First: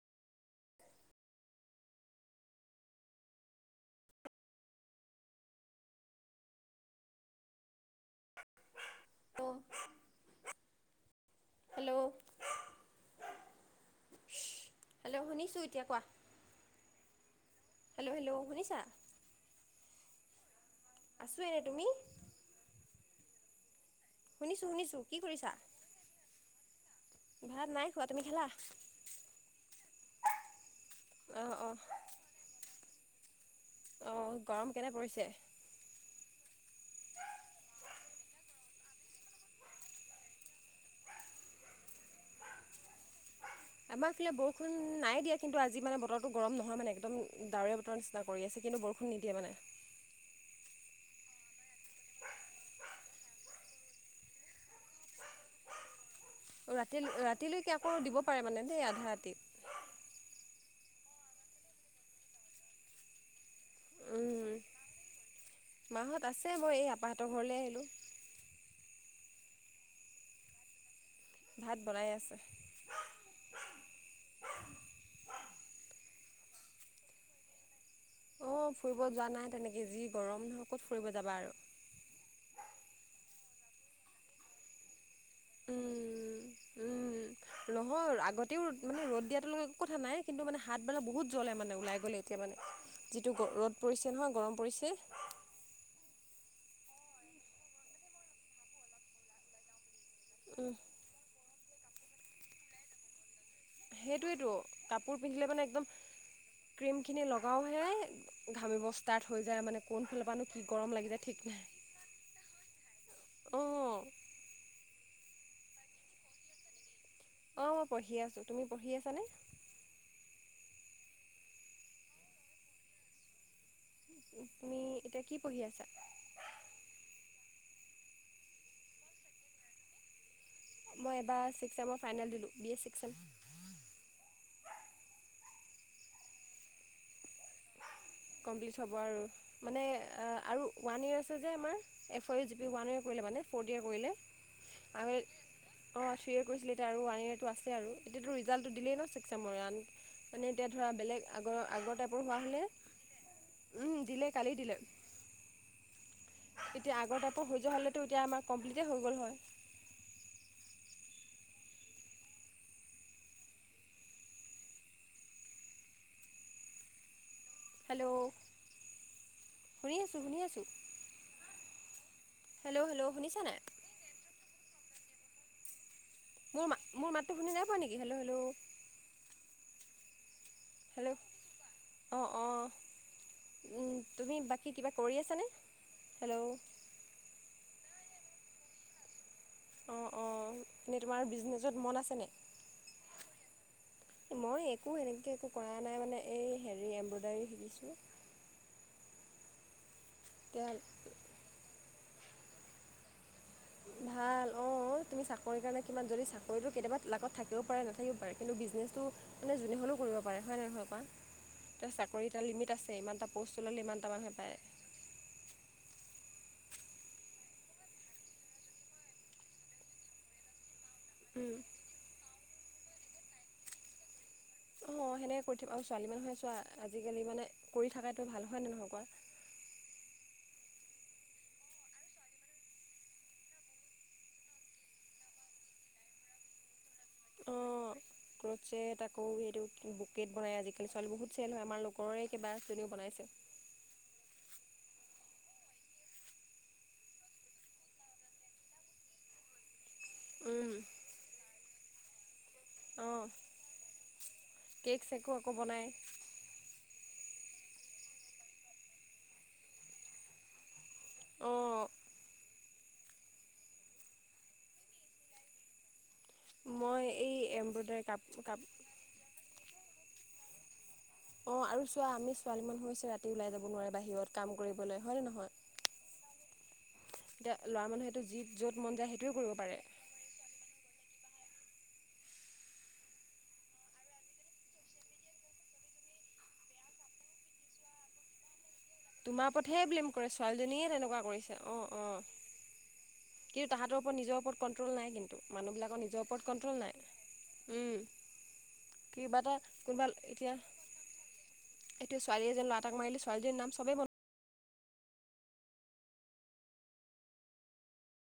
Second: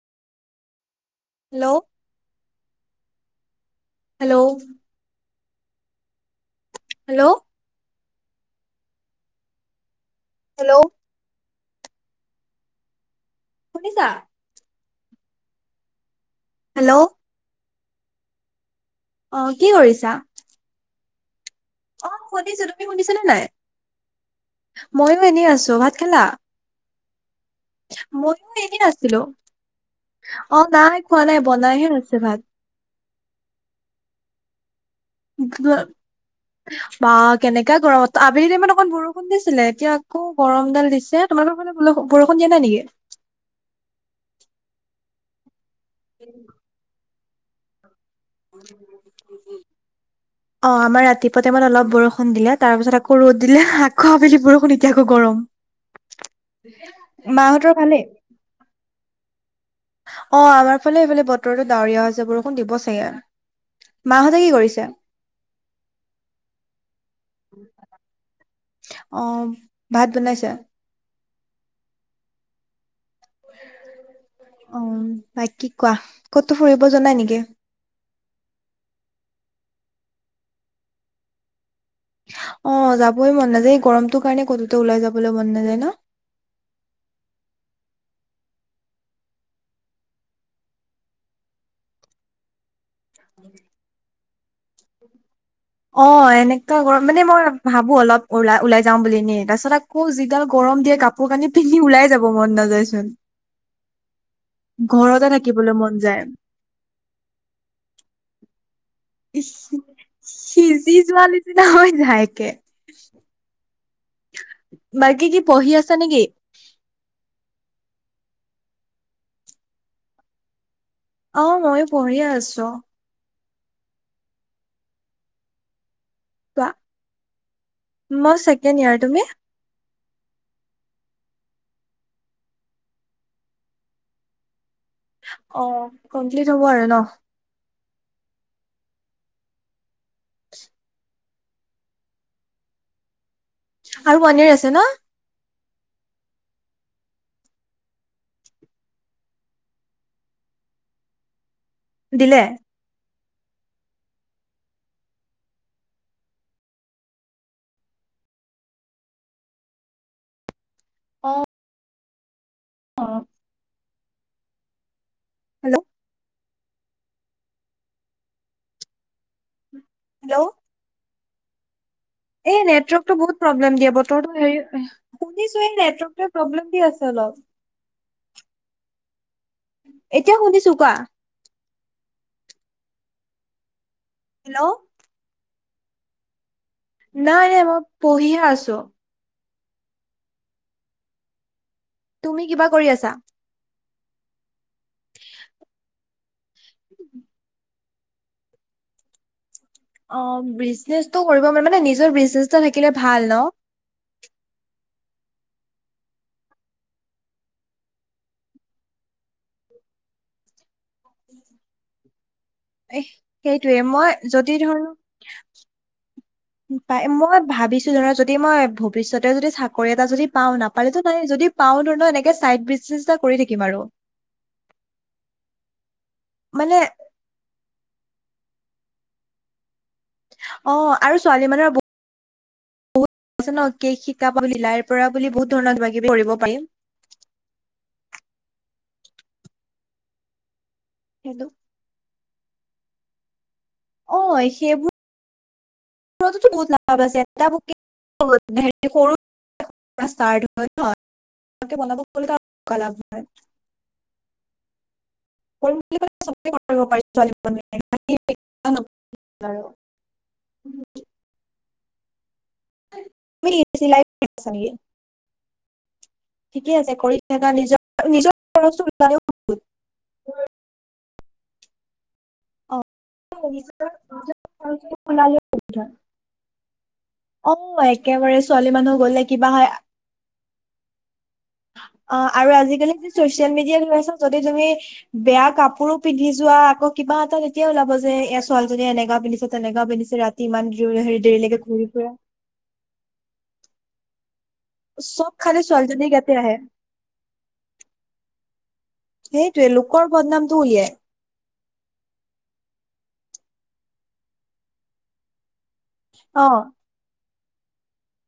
Hello hello. Hello. ক hello hello শুনিছা। Hello শুনিছোঁ এতিয়া কোৱা। হেল্ল'। হেল্ল' হেল্ল শুনিছা। অ কি কৰিছা? আছে এনেই তুমি? অ শুনিছো তুমি শুনিছা নে নাই শুনিছোঁ শুনিছোঁ কি মইয়ো এনেই কৰিছা আছো ভাত খলা? ভাত নাই খোৱা তুমি ময়ো খালা এনেই আছিলো অ নাই খোৱা নাই অঁ অঁ বনাইহে আছে ভাত। অ গৰম কেনে পৰিছে। বা কেনেকা গৰমত আবেলি টাইমত অকণ বৰষুণ দিছিলে এতিয়া আকৌ গৰমডাল দিছে তোমালোকৰ ফালে বল বৰষুণ দিয়া নাই নেকি। আমাৰফালে বৰষুণ নাই দিয়া কিন্তু আজি মানে বতৰটো গৰম নহয় মানে একদম ডাৱৰে বতৰ নি চিনা কৰি আছে কিন্তু বৰষুণ নিদিয়ে মানে। অ আমাৰ ৰাতিপুৱা টাইমত অলপ বৰষুণ দিলে তাৰপিছত আকৌ ৰ'দ দিলে আকৌ আবেলি বৰষুণ এতিয়া আকৌ গৰম। ৰাতি মাহঁতৰ ৰাতিলৈকে আকৌ ভালেই দিব পাৰে মানে দেই আধা ৰাতি। অ আমাৰ ফালে এইফালে বতৰতো ডাৱৰীয়া হৈছে বৰষুণ দিব চাগে। উম মাহঁতে কি উম, কৰিছে মাহত আছে মই এই আপাহতৰ ঘৰলৈ আহিলোঁ। অ ভাত বনাইছা? ভাত বনাই আছে। উম বা কি কোৱা কতো ফুৰিব জাই নেকি? অঁ ফুৰিব যোৱা নাই তেনেকৈ যি গৰম নহওক ক'ত ফুৰিব যাবা আৰু? অ যাবই মন নাযায়, এই গৰমটোৰ কাৰণে কতো ওলাই যাবলৈ মন নাযায় ন? উম নহয় আগতেও মানে ৰত দিয়াতো একো কথা নাই কিন্তু মানে হাত বেলা বহুত জ্বলে মানে ওলাই গ'লে এতিয়া মানে যিটো ৰ ৰ'দ পৰিছে নহয় গৰম পৰিছে? অ এনেকুৱা গৰম মানে মই ভাবো অলপ ওল ওলাই যাওঁ বুলি নে তাৰপিছত আকৌ যি ডাল উম, গৰম দিয়ে কাপোৰ কানি পিন্ধি ওলাই যাব মন নাযায় চোন? সেইটোৱেইটো কাপোৰ পিন্ধিলে মানে একদম মন যায় ক্ৰীমখিনি লগাওঁহে ঘামি বস ষ্টাৰ্ট হৈ ইচ যায় মানে কোন ফালৰ পৰানো কি সিজি গৰম লাগি যোৱা যায় ঠিক নিচিনা নাই। হৈ যায় একে অঁ। বাকী কি পঢ়ি আছা নেকি? অ মই পঢ়ি আছো, তুমি পঢ়ি আছানে? অ ময়ো পঢ়ি আছো অ। তুমি এতিয়া কি পঢ়ি আছা? কোৱা, মই ছেকেণ্ড ইয়াৰ তুমি? মই এবাৰ ছিক্স ছেমৰ ফাইনেল দিলোঁ বি এ ছিক্স ছেম। অ কমপ্লিট হ'ব আৰু ন? কমপ্লিট হ'ব আৰু। মানে আৰু আ ওৱান ইয়েৰ আছে যে আমাৰ এফৰ জি পি ওৱান ইয়েৰ কৰিলে মানে। ফটিয়াৰ কৰিলে। আৰু ওৱান ইয়েৰ আছে ন আমি অৱ থ্ৰিয়ে কৰিছিলে এতিয়া আৰু ওৱান ইয়েৰটো আছে আৰু এতিয়াতো ৰিজাল্টো দেই ন চিক ছেমৰ ৱান মানে এতিয়া ধৰা বেলেগ আগৰ আগৰ টাইপৰ হোৱা দিলে হ'লে উম দিলে কালি দিলে। এতিয়া আগৰ টাইপ হৈ যোৱা হ'লেতো এতিয়া আমাৰ কমপ্লিটেই হৈ গ'ল হয়। অ। হেল্ল'? হেল্ল', শুনি আছোঁ শুনি হেল্ল' আছোঁ। এই হেল্ল' হেল্ল' নেটৱৰ্কতো শুনিছা বহুত নাই প্ৰব্লেম দিয়ে। বতৰতো হেৰী শুনিছো এই নেটৱৰ্কক মোৰ মা মাতটো শুনি নাইপোৱা নেকি! Hello hello? এতিয়া শুনিছো। কোৱা। হেল্ল', অ অ, উম তুমি বাকী হেল্ল' কিবা কৰি আছনে? হেল্ল'? নাই নাই মই পঢ়িহে আছোঁ। অ অ এনেই তোমাৰ বিজনেচত মন আছ তুমি কিবা কৰি আছা? মই একো এনেকে একো কৰা নাই মানে এই হেৰি এমব্ৰইডাৰী শিকিছোঁ। অ এতিয়া বিজনেচটো কৰিব মানে নিজৰ বিজনেচ এটা থাকিলে ভাল ন? ভাল অ তুমি চাকৰিৰ কাৰণে কিমান যদি চাকৰিটো কেতিয়াবা লাগত থাকিবও পাৰে নাথাকিবও পাৰে। কিন্তু বিজনেছটো মানে যোনে হ'লেও কৰিব পাৰে হয় ন নহয় কোৱা? এতিয়া চাকৰি এটা লিমিট টা আছে এ ইমান এটা প'ষ্ট সেইটোয়ে ল'লে মই ইমানটা মানুহে যদি পায়। ধৰ পাই মই ভাবিছো ধৰা, যদি মই ভৱিষ্যতে যদি চাকৰি এটা যদি পাওঁ নাপালেতো নাই যদি পাওঁ ধৰণৰ এনেকে চাইড বিগনেজ এটা কৰি থাকিম আৰু। অ সেনেকে কৰি থাকিব আৰু ছোৱালী মানুহে চোৱা মানে আজিকালি মানে কৰি থাকাইটো ভাল হয়নে নহয় কোৱা? অ আৰু ছোৱালী মানুহৰ ব কৈছ ন কেক শিকা লিলাইৰ পৰা বুলি বহুত ধৰণৰ কিবা কিবি কৰিব পাৰিম। অ ক্ৰছে আকৌ সেইটো বুকেট বনাই আজিকালি ছোৱালী বহুত সেইটো চেল হয় আমাৰ ল ঘৰৰে কেবা জনীও বনাইছে। অ, এই সেইবো সেইবোৰতোতো বহুত লাভ আছে উম, [unintelligible] ভালকে বনাব কলি [unintelligible] অ, কেক-চেকো কৰিম বুলি ক'লে চবে কৰিব পাৰি ছোৱালী মানুহে [unintelligible] অ', [unintelligible] ঠিকে আছে মই কৰি এই থাকা নিজৰ এম্ব্ৰইডাৰী কাপ -নিজৰ কাপ খৰচটো উলায়ো। অ, আৰু চোৱা আমি ছোৱালী অ মানুহ হৈছে ৰাতি ওলাই যাব নিজৰ নোৱাৰে বাহিৰত নিজৰ কাম খৰচটো কৰিবলৈ হয়নে নহয়? [unintelligible] অ, এতিয়া ল'ৰা মানুহেটো একেবাৰে যি য'ত ছোৱালী মন মানুহ যায় গ'লে সেইটোৱে কৰিব কিবা সেয়া পাৰে। অ, আৰু আজিকালি যদি ছ'চিয়েল মিডিয়াত সোমাইছাঁ যদি তুমি বেয়া কাপোৰো পিন্ধি যোৱা আকৌ কিবা এটা তেতিয়া ওলাব যে এ ছোৱালজনীয়ে এনে তোমাৰ ওপৰতহে ব্লেম কৰে ছোৱালীজনীয়ে হেৰি তেনেকুৱা কৰিছে দেৰিলৈকে ঘূৰি অ', ফুৰে অ', কিন্তু তাহাতৰ ওপৰত নিজৰ ওপৰত কণ্ট্ৰল নাই চব কিন্তু খালি মানুহবিলাকৰ ছোৱালীজনীৰ নিজৰ গাতে ওপৰত আহে কণ্ট্ৰল নাই উম, কিবা এটা সেইটোয়ে লোকৰ কোনোবাল এতিয়া বদনামটো উলিয়াই এতিয়া ছোৱালীএজনীয়ে এজন ল'ৰাটাক মাৰিলে ছোৱালীজনীৰ নাম চবে মনত অ',